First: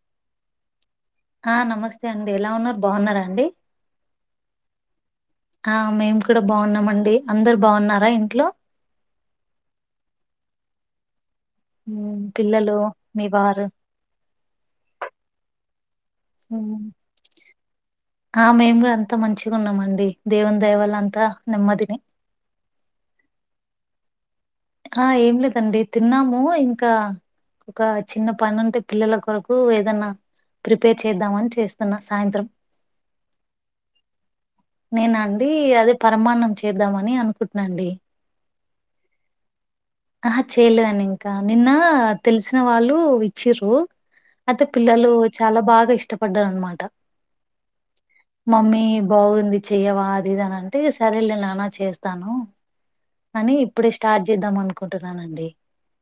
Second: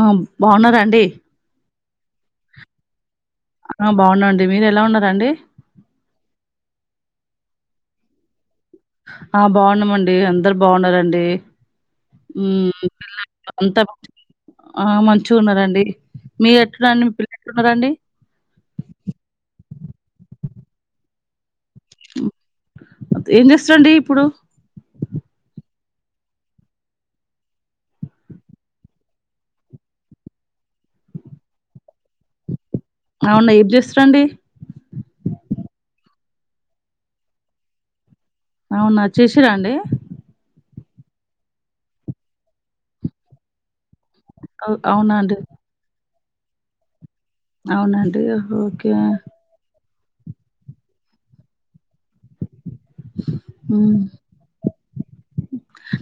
ఆ బాగున్నారండి ఆ నమస్తే అండి ఎలా ఉన్నారు బాగున్నారండి ఆ బాగునండి మీరు ఎలా ఉండ ఆ మేము కూడా బాగున్నామ అండి అందరు బావున్నారా ఇంట్లో ఆ బాగున్నామండి అందరు బాగున్నారండి ఉమ్, పిల్లలు మీ వారు అంత ఆ మంచి ఉన్నారంండి ఆ మేము కూడా అంతా మంచిగా ఉన్నామండి డి దేవుని దయ వల్ల అంత నెమ్మదినే అ ఏం చేస్తురండి ఇప్పుడు ఆ ఏం లేదండి తిన్నాము ఇంకా ఒక చిన్న పని ఉంటే పిల్లల కొరకు ఏదైన్నా ప్రిపేర్ చేద్దామ అని చేస్తున్నా సాయంత్రం అవునా ఏం చేస్తురండి మాణం చేద్దామని అనుకుంటున్నాండి అవునా చేసిరాండి ఆ చేయలేదండి ఇంకా నిన్న తెలిసిన వాళ్ళు ఇచ్చిరు అయితే అవ్ అవునా పిల్లలు చాలా బాగా ఇష్టప పడ్డారన్నమాట అవునండి ఓకే చెయవా అది ఇది అని అంటే సరే నేను నానా చేస్తాను అని ఇప్పుడే హ్మ్. స్టార్ట్ చేద్దాం అనుకుంటున్నానండి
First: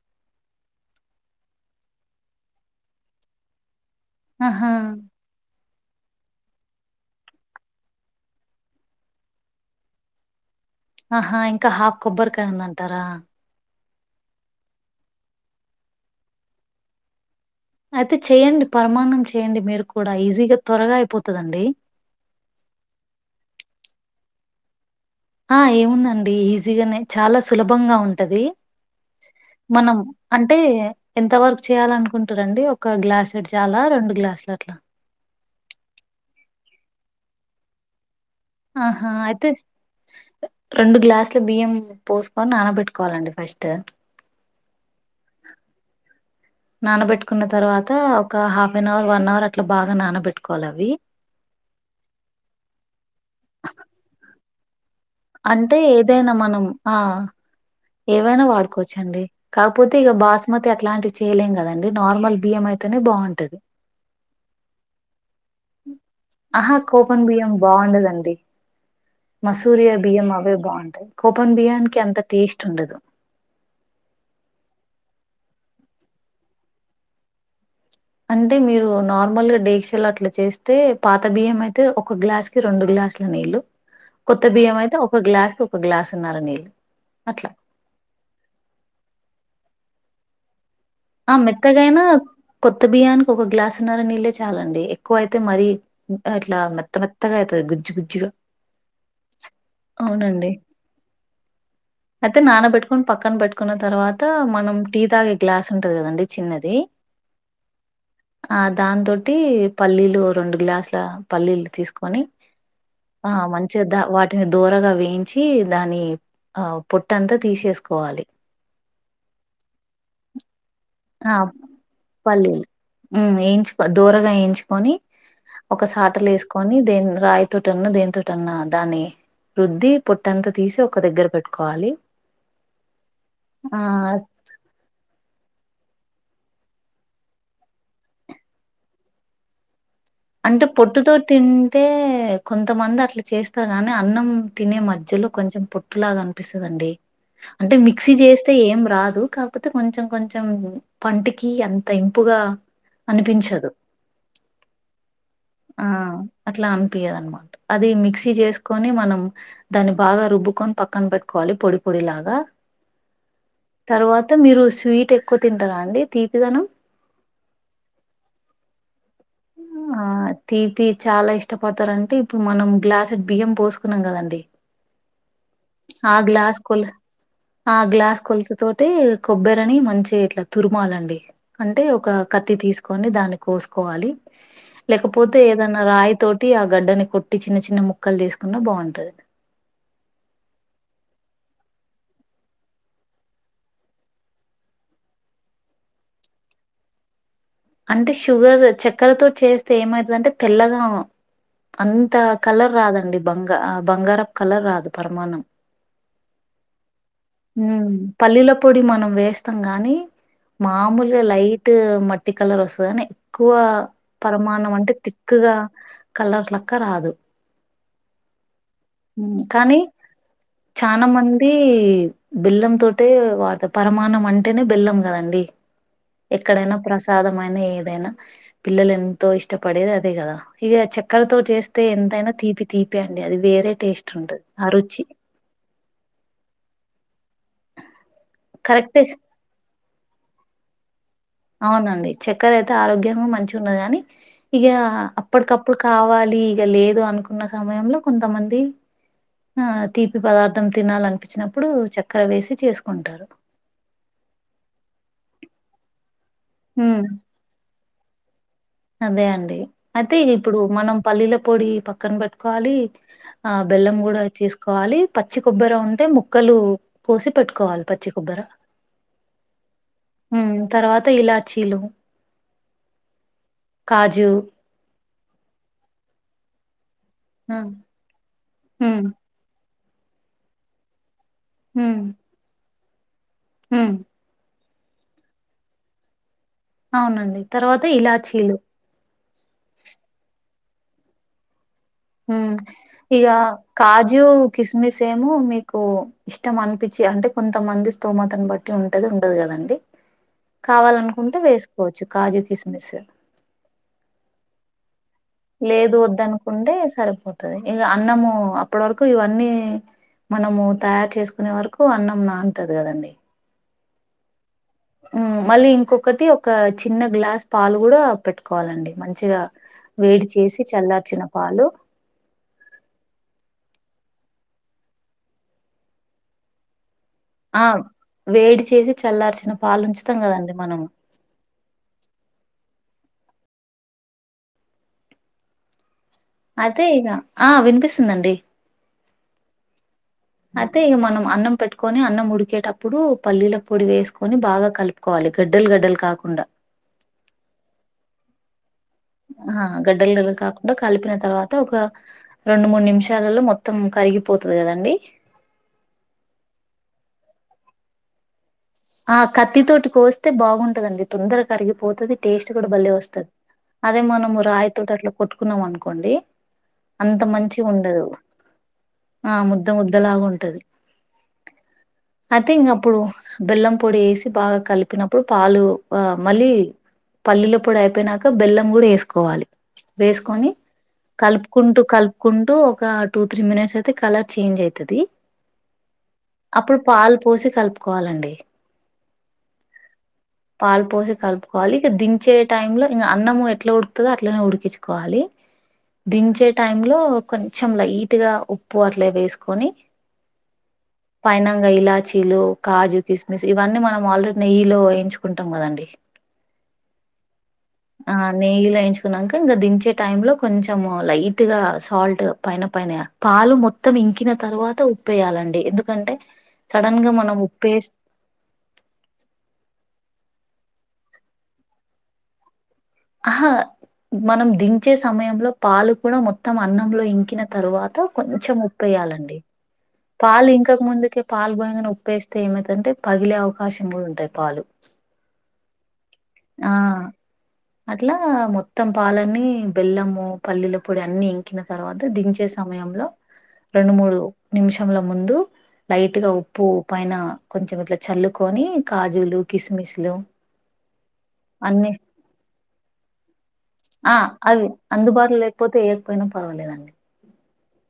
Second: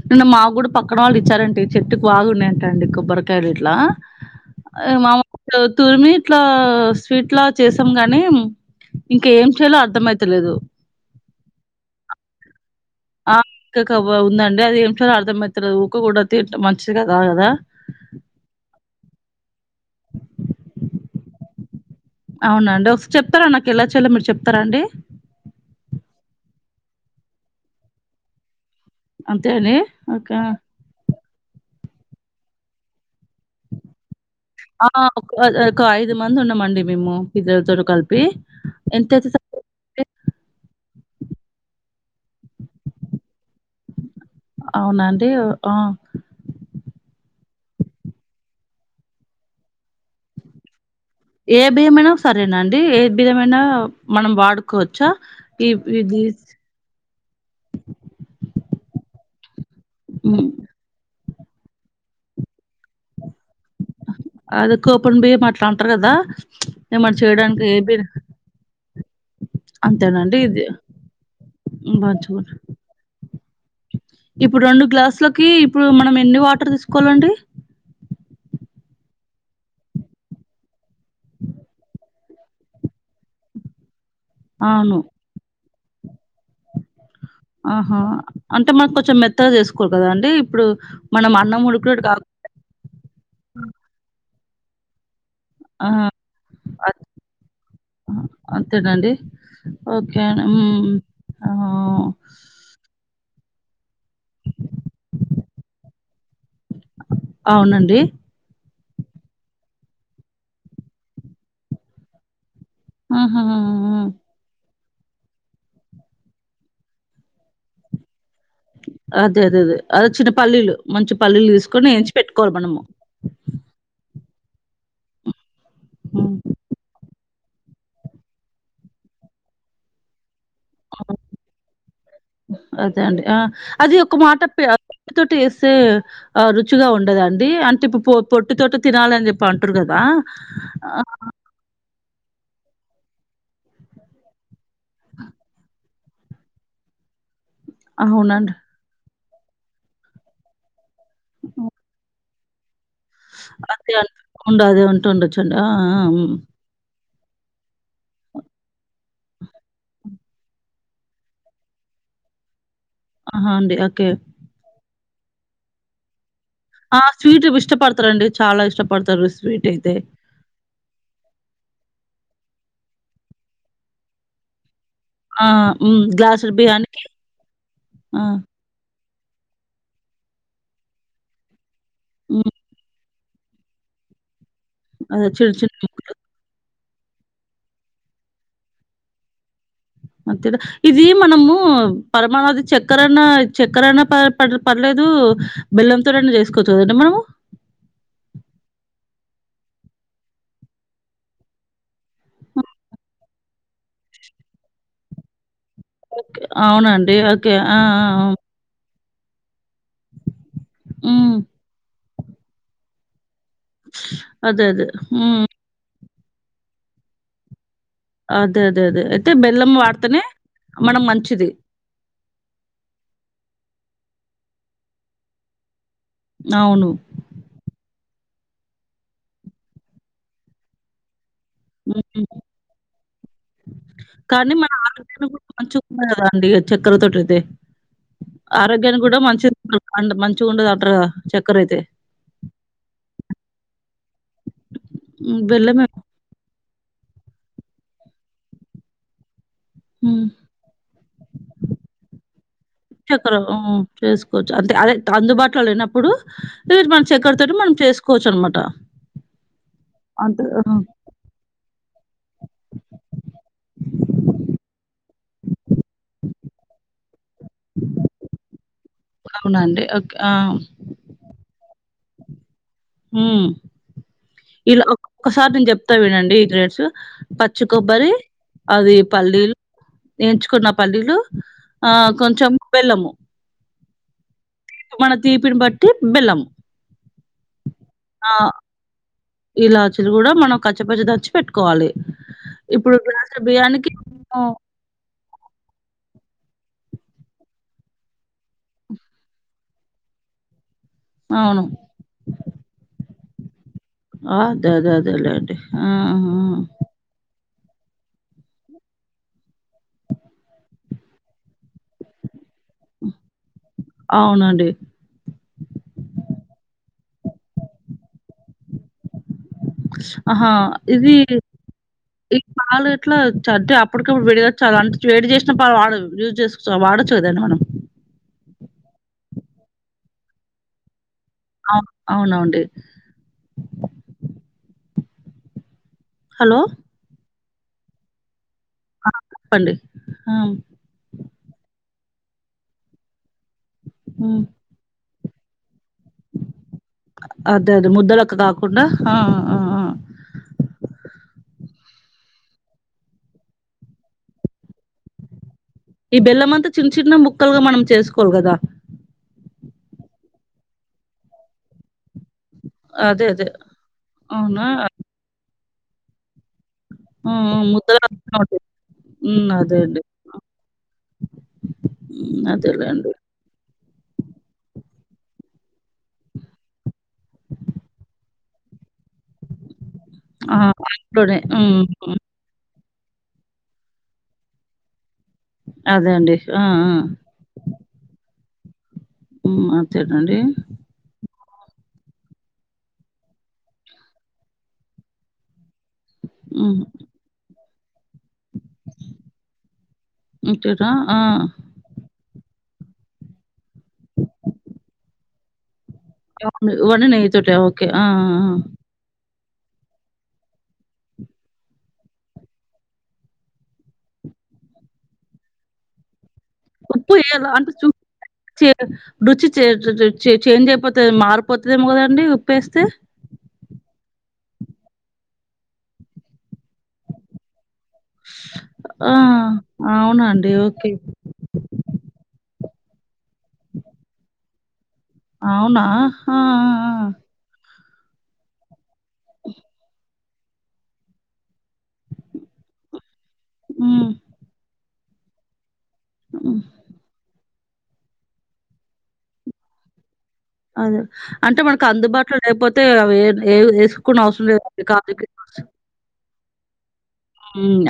నిన్న మాకు కూడా పక్కన వాళ్ళు ఇచ్చారంటే చెట్టుకి బాగున్నాంట అండి కొబ్బరికాయలు ఇట్లా ఆహా అ మామ తురిమి ఇట్లా స్వీట్లా చేసాం గాని ఇంకా ఏం చేయాలో అర్ధం అయితలేదు ఆహా ఇంకా హాఫ కొబ్బరికాయ ఉందండి టారా ఇక్క క ఉందండి అది ఏమి చేయాలో అర్థమ అవుతలేదు ఊక కూడా తింటే మంచిది కదు కదా అయితే చెయండి పరమాణం చేయండి మీరు కూడా ఈజీగా త్వరగా అయిపోతదండి అవునండి ఒకారి చెప్తారా నాకు ఎలా చేయలో మీరు చెప్తారా అండి ఆ ఏముందండి ఈజీగానే చాలా సులభంగా ఉంటది అంతే అని మనం ఓకే అంటే ఎంత వర్క్ చేయాలనుకుంటురండి ఒక గ్లాస్ ఆ ఒక ఒక ఐదు మంది ఉన్నామండి మేము పిల్లలతోటి కలిపి ఆహా ఎంతయితే అయితే రెండు గ్లాసుల బియ్యం పోసుకొని నానబెట్టుకోవాలండి ఫస్ట్ అవునండి ఆ నానబెట్టుకున్న తర్వాత ఒక half an hour one hour అట్లా బాగా నానబెట్టుకోవాలి అవి ఏ బియ్యమైనా సరేనా ఒక అంటే ఏదైనా మనం ఆ ఏవైనా వాడుకోవచ్చండి కాకపోతే ఇక బాస్మతి అట్లాంటి చేయలేం కదండి నార్మల్ బియ్యం అయితేనే బాగుంటది అదికుప్పుం బియ్యం అట్ ఆహా కోపన్ బియ్యం ఏ బియ్యం బాగుండదండి మసూరియా బియ్యం అంతేనండి అవే ఇది బాగుంటాయి కోపన్ బియ్యానికి అంత మంచిగా టేస్ట్ ఉండదు ఇప్పుడు రెండు గ్లాసులకి ఇప్పుడు మనం ఎన్ని వాటర్ తీసుకోవాలండి అంటే మీరు నార్మల్గా డేక్షల్ అట్లా చేస్తే పాత బియ్యం అయితే ఒక గ్లాస్ కి రెండు గ్లాసుల నీళ్ళు కొత్త బియ్యం అవును. అయితే ఒక గ్లాసు ఒక గ్లాసున్నర నీళు ఆహా అంటే మాకు కొంచెం మెత్తగా చేసుకోరు కదండి ఇప్పుడు మనం ఆ అన్నం మెత్తగా ఐనా ఉడికినట్టు కాకుండా కొత్త బియ్యానికి ఒక గ్లాసున్నర నీళ్ళే చాలండి ఎక్కువై తే మరి ఆ! ఇంటా అట్లా మెత్త అద్ మెత్తగా అవుతుంది గుజ్జు గుజ్జుగా అంతేనండి. ఓకే. అవునండి హ్మ్. ఆ! అయితే నాన పెట్టుకని పక్కన పెట్టు కున్న తర్వాత మనం టీ తాగే గ్లాస్ ఉంటంది కదండి చిన్నది అవునండి. దానితోటి పల్లీలు రెండు గ్లాసుల పల్లీలు తీసుకొని ఆ ఆహాహాహా! మంచిగా దా వాటిని దూరగా వేయించి దాని ఆ పొట్టంతా తీసేసుకోవాలి అదే అదే అదే అదే చిన్న పల్లీలు మంచి ఆ పల్లీలు తీసుకొని ఏంచి పెట్టుకోవాలి పల్లీలు మనము. ఊ ఏంచికో దోరగా ఎంచుకొని ఒక సాటలొ హ్మ్. ఏసుకొని దేని రాయి తోటన్నా దేనితోటన్నా దాని రుద్ది పొట్ ట్టంతా తీసి ఒక అవును. దగ్గర పెట్టుకోవాలి అదే ఆ ట్టు తోటి వేస్తే ఆ రుచిగా ఉండదాండి అంటే ఇప్పు పొట్టు తోటి తినాలిని చెప్పి అంటుర్రు కదా అంటే పొట్టుతో తింటే కొంతమంది అట్లా చేస్తారు గానీ అన్నం తినే మధ్యలో కొంచెం పొట్టులాగా అన్పిస్తదండి అంటే మిక్సీ చేస్తే అవునండి. ఏం రాదు కాకపోతే కొంచెం కొంచెం పంటికి అంత ఇం పుగా [inaudible] అదే ఉంటుడచ్చు డ ఆ ఆ ఉమ్ పియ్యదనమాట అది మిక్సీ చేసుకొని మనం దాన్ని బాగా రుబ్బుకొని పక్కన పెట్టుకోవాలి పొడి పొడిలాగా ఆహా! అండి. ఓకే. తర్వాత మీరు స్వీట్ తక్కువ తింటదా అండి తీ ఆ స్వీట్ ఇష్టపడతారండి చాలా ఇష్టపడతారు స్వీటయితే. ఆ తీపి చాలా ఇష్టపోతారంటి ఇప్పు మనం గ్లాస్ బియ్యం పోసుకున్నాం కదండి ఆ! హ్మ్. ఆ గ్లాసుడు గ్లాస్ కొల్ బియ్యానికి ఆ గ్లాస్ కొలత తోటి కొబ్బరని మంచిగా ఇట్లా తురుమాలండి. అంటే ఒక హ్మ్. కత్తి తీసుకొని దాని కోసుకోవాలి అదే లేకపోతే చిన్న చిన్న ఏదైనా ముక్కలు రాయి తోటి గడ్డని కొట్టి చిన్న చిన్న ముక్కలు తీసుకున్న బాగుంటది. అంతేద ఇది మనము పరమాణవది చక్కరనా చక్కర అనా ప ప పర్లేదు బెల్లంతో నైనా చేసుకోవచ్చు కదండి మనము అంటే షుగర్ చక్కెరతో చేస్తే ఏమైతుందంటే తెల్లగా అంతా హ్మ్. కలర్ రాదండి బంగ బంగారపు కలర్ రాదు పరమాన్నం. అవునన్ ఉ పల్లీల పొడి మనం వేస్తాం గానీ మామూలుగా హ్మ్. లైట్ మ ట్టి కలర్ వస్తదని ఎక్కువ అదే. పరమాన్నం అదే. అంటే హ్మ్. తిక్కుగా కలర్ లెక్క రాదు. అ కానీ మనకు చానా మంచిది. మంది బెల్లం తోటే వాడతాం పరమాన్నం అంటేనే బెల్లం కదండి. ఎక్కడైనా అవును. ప్రసాదమైన ఏదైనా పిల్లలు ఎంతో ఇష్టపడేది అదే కదా ఇగ చక్కెర తోటి చేస్తే హ్మ్. ఎంతైనా తీపి తీపి అండి అది వేరే టేస్ట్ ఉంటది కానీ ఆ మన రుచి ఆరోగ్యం కూడా మంచి కాదా అండి ఇగా చక్కర తోటి అయితే ఆరోగ్యానికి కరెక్టే కూడా మంచిది. అండ్ మంచిగా ఉండదంటరు కదా అవునండి చక్కర అయితే ఆరోగ్యం మంచిగ ఉండది కాని ఇగ హ్మ్. అప్పటికప్పుడు బెల్లమే కావాలి ఇగ లేదు అనుకున్న సమయంలో కొంతమంది ఆ తీపి హ్మ్. పదార్థం తినాలనిపించినప్పుడు చక్క ర వేసి చేసు చక్కర ఆమ్ చేసుకోవచ్చు అంతే అదే అందుబాటులో లేనప్పుడు ఈ మన హ్మ్ చక్కర తోటి మనం చేసు కోవచ్చు అనమా అదే అండి అయితే ఇప్పుడు హ్మ్. మనం పల్లీల పొడి పక్కన పెట్టుకోవాలి, ఆ బెల్లం కూడా తిసుకోవాలి, పచ్చి కొబ్బర ఉంటే ముక్కలు కోసి పెట్టుకోవాలి పచ్చి కొబ్బరా అవునండి. ఓకే. ఆ! హమ్ తర్వాత ఇలాచీలు హమ్ కాజు ఇలా ఒక ఒకసారి నేను చెప్తా వినండి ఈ గ్రేడ్స్ ఆ పచ్చి కొబ్బరి అది హ్మ్ పల్లీలు ఎంచుకున్న పల్లీలు ఆ కొంచం బెల్లము హమ్ మన తీపిని పట్టి బెల్లము అవునండి తర్వాత ఆ! ఇలాచీలు ఇలాచీలు కూడా మనం కచ్చ పచ్చి దంచి పెట్టుకో హమ్ ఇగ బియ్యానికి కాజు మనం కిస్మిస్ ఏమో మీకు ఇష్టం అనిపించి అంటే కొంతమంది స్తోమతను బట్ అ ఉంటది ఉంటది కదండి కావాలనుకుంటే అవును వేసుకోవచ్చు కాజు కిసుమిస్ అదే అదే అదే లేదు వద్దనుకుంటే సరిపోతుంది ఇక అన్నము అప్పటి వరకు ఇవన్నీ మనము తయారు చేసుకునే వరకు అన్నం నా అది కదండి అవునండి మళ్ళీ ఇంకొకటి ఒక చిన్న గ్లాస్ పాలు కూడా పెట్టుకోవాలండి మంచిగా వేడి ఆహా చేసి ఇది చల్లార్చిన పాలు ఈ కాలు ఎట్లా చద్దే అప్పుడు ప్పుడు విడిగొచ్చాలి అంటే వడి చేసినప్పుడు వాడు యూస్ చేసుకో వాడు ఆ వేడి చేసి చల్లార్చిన పాలు ఉంచుతాం కదండి మనం ఆ అవునవుండి అదే ఈకా ఆ వినిపిస్తుందండి చెప్పండి ఆ! అయితే ఇక మనం అన్నం పెట్టుకొని అన్నం ముడికేటప్పుడు పల్లీల పొడి వేసుకొని హ్మ్. బాగా కలుపు కోాలి గడ్డల్ గడ్డల్ అదే అదే ముదలక్క కాకు ఆ గడ్డలు గలు కాకుండా కలిపిన తర్వాత ఒక రెండు మూడు నిమిషాలలో మొత్తం కరిగిపోతుంది కదండి ఈ బెల్లంమంతా చిన్న చిన్న ముక్కలుగా మనం చేసుకోవాలి కదా ఆ కత్తి తోటి కోస్తే బాగుంటదండి తొందరగా కరిగిపోతుది టేస్ట్ కూడా బళ్లే అదే వస్తుది అదే. అదే మనం అవునా? రాయి ఆ! తోటి అట్లా కొట్టు కున్నాం అనుకోండి అంత ఆ! మంచి ఉండదు ముద్దలా అవును. ఆ హ్మ్. ముద్ద అదే. ముద్దలాగా ఉంటది ఐ హ్మ్. థింక్ అప్పుడు అదేలెండి. బెల్లం పొడి వేసి బాగా కలిపినప్పుడు పాలు మళ్ళీ పల్లీలో పొడి అయిపోయినాక బెల్లం కూడా వేసుకోవాలి వేసుకొని ఆ! అందులోనే. కలుపుకుంటూ హ్మ్. హ్మ్. కలుపుకుంటూ ఒక టూ త్రీ మినిట్స్ అయితే కలర్ చేంజ్ అవుతది అదే అండి. ఆ! అప్పుడు ఆ! పాలు పోసి కలుపుకోవాలండి ఉ అ పాలు పోసి కలుపు వాలి ఇక దించే టై లో ఇంకా అన్నము ఎట్లా ఉడుకుతుందో అట్లనే ఉడికించుకోవాలి దించే టై హ్మ్. లో కొన్ని కొంచెం లైట్ గట్టిగా ఉప్పు అట్లే వేసుకొని అంతేనా? ఆ! ఫైనల్ గా ఇలాచీలు కాజు కిస్మిస్ ఇవీ మనం ఆల్రెడీ నెయ్యిలో వేయించు కుంటాం కదండి ఉన్న నెయ్యితోటే ఓకే ఆ ఆ నెయ్యిలో ఎయించుకున్నాక ఇంకా దించే టై లో కొంచెం లైట్ గా సాల్ట్ పైన పైన పాలు మొత్తం ఇంకిన తర్వాత ఉప్పేయాలండి ఎందుకంటే సడన్ గా ఉప్పు మనం ఏలా అంటే ఉప్పేస్ చ రుచి చే చేంజ్ అయిపోతుంది మారిపోతుదేో కదండి ఉప్పేస్ హ మనం దించే సమయంలో పాలు కూడా మొత్తం అన్నంలో ఇంకిన తరువాత కొంచెం ఉప్పు ఆ! వేయాలండి అవునా పాలు అండి? ఇంకక ఓకే. ముందుకే పాలు పొంగగానే గానే ఊపేస్తే ఏమై దంటే పగిలే అవకాశం కూడా ఉంటాయి పాలు అవునా ఆ అట్లా మొ మొత్తం పాలు అన్ని బెల్లము పల్లీల పొడి అన్ని కి తర్వాత దించే సమయంలో ఆ! రెండు హ్మ్. మూడు నిషము ల ముందు లైట్ గా హ్మ్. ఉప్పు పైన కొంచం ఇట్లా చల్లుకొని కాజులు కిస్మిస్లు అదే అంటే మనకు అన్ని అందుబాటులో లేకపోతే అవి ఆ ఏసుకోనవసరం అవి లేదు లే కాజ అందుబాటులో లేకపోతే వేయకపోయినా పర్వాలేదండి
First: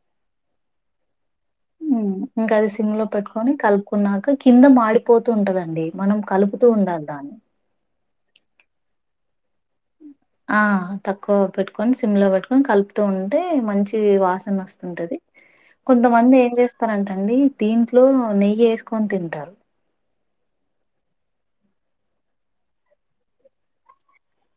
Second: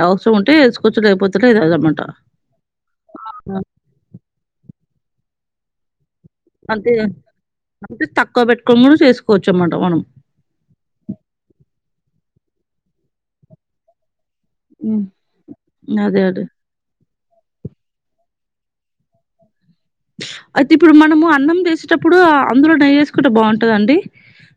అవసరం ఉంటే వేసుకోవచ్చు లేకపోతే లేదనమాట. ఇంకా అది సింగలో ఆ! పెట్టుకొని కలుపుకున్నాక కింద మాడి పోతుంటుదండి అంతేగాని అంతే తక్కువ పెట్టుకోముడు చేసుకు కూర్చుమ్మాటం మనం ఆ తక్కువ పెట్టుకొని సిమ్ లో పెట్టుకొని కలుపుతూ ఉంటే మంచి వాస ఉమ్ వస్తుంది కొంత అదే మంది అదే ఏం చేస్తారంటే ండి దీంట్లో నెయ్యి వేసుకొని తింటారు అయితే ఇప్పుడు మనము అన్నం తీసేటప్పుడు అందులో నెయ్యి వేసుకుంటే బాగుంటదండి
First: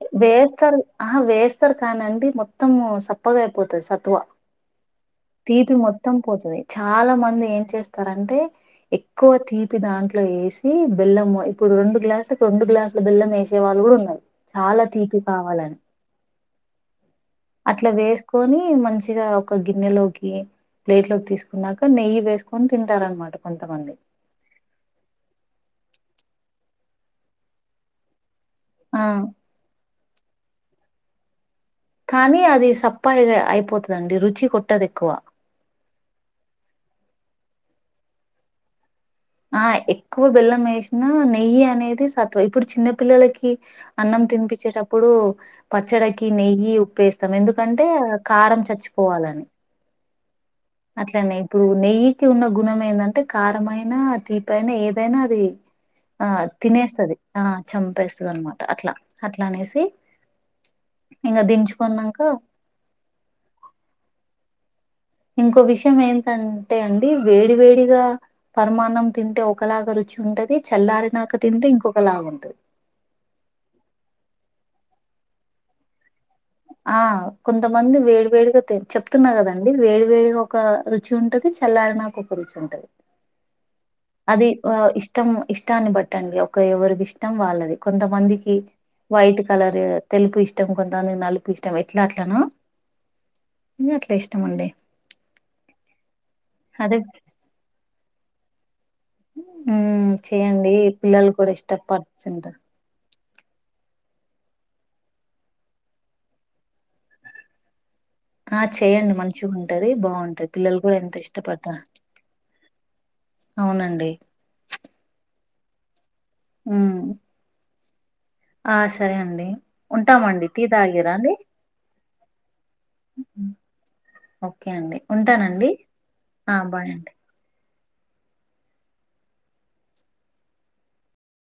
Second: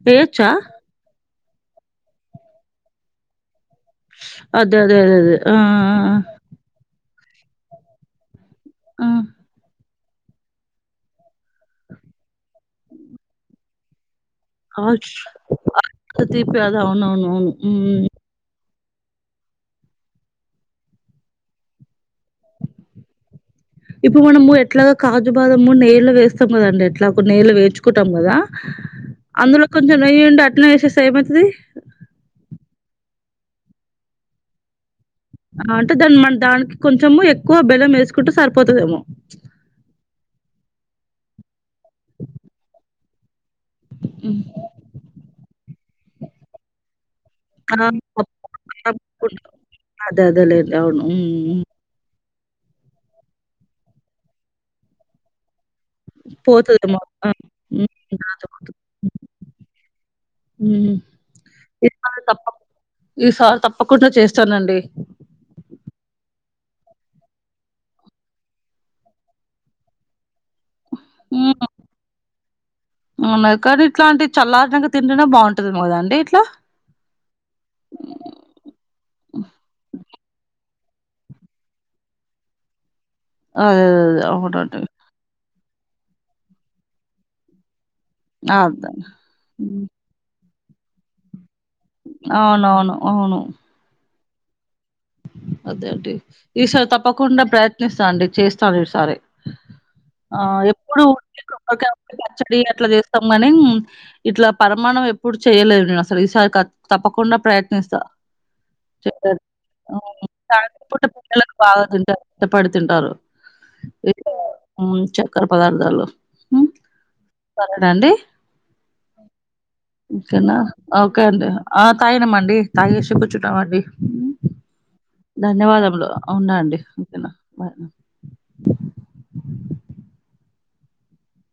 వేయొచ్చా వేస్తారు ఆహా వేస్త సార్ కానండి మొత్తము సప్పగా అయిపోతది సత్వ అదేదేదేదే తీపి మొత్తం పోతది చాలా మంది ఏం చేస్తారంటే ఆ ఆ! ఎక్కువ తీపి దాంట్లో ఇట్లో వేసి బెల్లం ఇప్పుడు రెండు గ్లాసులకు రెండు గ్లాసుల బెల్లం వేసే వాళ్ళు కూడా ఉన్నారు చాలా అవుచ్ తీపి కావాలని [unintelligible] తీపి అద అవునవును హమ్ సిగా ఒక గిన్నె లో ప్లేట్ లోకి తీసుకున్నాక నెయి ఇప్పుడు మనము ఎట్లాగో కాజు బాదము నే నలు వేస్తోంది అండి ఎట్లా కొ నేళ్లు వేయించుకొంటాము కదా ఆ అందులోకి కొంచెం నేయుండ అట్లే వేసేస్తే ఏమవుతాధీ కానీ అది సప్ప అయి అయిపోతుందండి రుచి కొట్టదు ఎక్కువ అంటే దాని మన దానికి కొంచెము ఎక్కువ బెలం వేసుకుంటే సరిపోతాదేమో ఆ ఎక్కువ బెల్లం వేసి నా నెయ్యి అనేది సత్వ ఇప్పుడు చిన్న పిల్లలకి అన్నం హ్మ్. తినిపించేటప్పుడూ పచ్చడకి నెయ్యి ఉప్పేస్ ఎస్తాం ఆ ఎందుకంటే పప్పు కారం చచ్చిపోవాలని అదే అదే లే అట్లనే ఎక్కువ నెయ్యి కి ఉన్న గుణం ఎందంటే కారమైనా తీపైనా ఏదైనా అది ఆ పోతదేమో. తినేస్తది ఆ హ్మ్. చంపేస్తది నాతో అనమాట పాటు. అట్లా అట్లా అనేసి హ్మ్. ఇంగ దించుకున్నాంక, ఈసారి తనండీ ఇంకో విషయం ఏంటంటే అండి వేడి వేడిగా పరమాన్నం తింటే ఒకలాగా రుచి ఉంటది. చల్లారినాకా హ్మ్. తింటే ఇంకొక లాగ ఉంటది రినంక తింటేనే బాగుంటంది కదా అండి ఇట్లా ఆ కొంతమంది వేడి వేడిగా చెప్తున్నా కదండి వేడి వేడిగా ఒక రుచి ఉంటది చల్లారి నాక ఒక రుచి ఉంటది. అదే అదదే అవునండి టాన్ని బట్టండి ఒక ఎవరి ఇష్టం వాళ్ళది కొంతమందికి అదే. వైట్ కలర్ తెలుపు ఇష్ టం కొంత మంది నలుపు ఇష్ అవున్ అవును అవును టమండి అదే అండి ఈసారి తప్పకుండా ప్రయత్నిస్తా అండి చేసి చదివిస్ మ్మ్ ఆ చేయండి ఎప్పుడూ పిల్లలు ఉట్టి కూడా కొబ్బరికాయ ఇష్టపడుతుంటారు పచ్చడి అట్లా చేసు తం కానీ ఇట్లా పరమాణం ఎప్పుడు చేయలేదు, నేను అసలు ఈసారి తప్పకుండా ప్రయత్నిస్తా. ఆ చేయండి మంచిగా ఉంటది బాగుంటద్ రాత్రి పూట పిల్లలకు బాగాదుంటాద్ పడితింటారు అవునండి కర పదార్థాలు హుమ్ సరేనా అండి ఆ సరే అండి ఉంటామండి టీ తాగిరా అండి తాగినామండి తాగేసి కూర్చున్నాం అండి ఓకే అండి ఉంటానండి ధన్యవాదములు, ఆ అవునా అండి బాయ్ ఓకేనా బాయ్.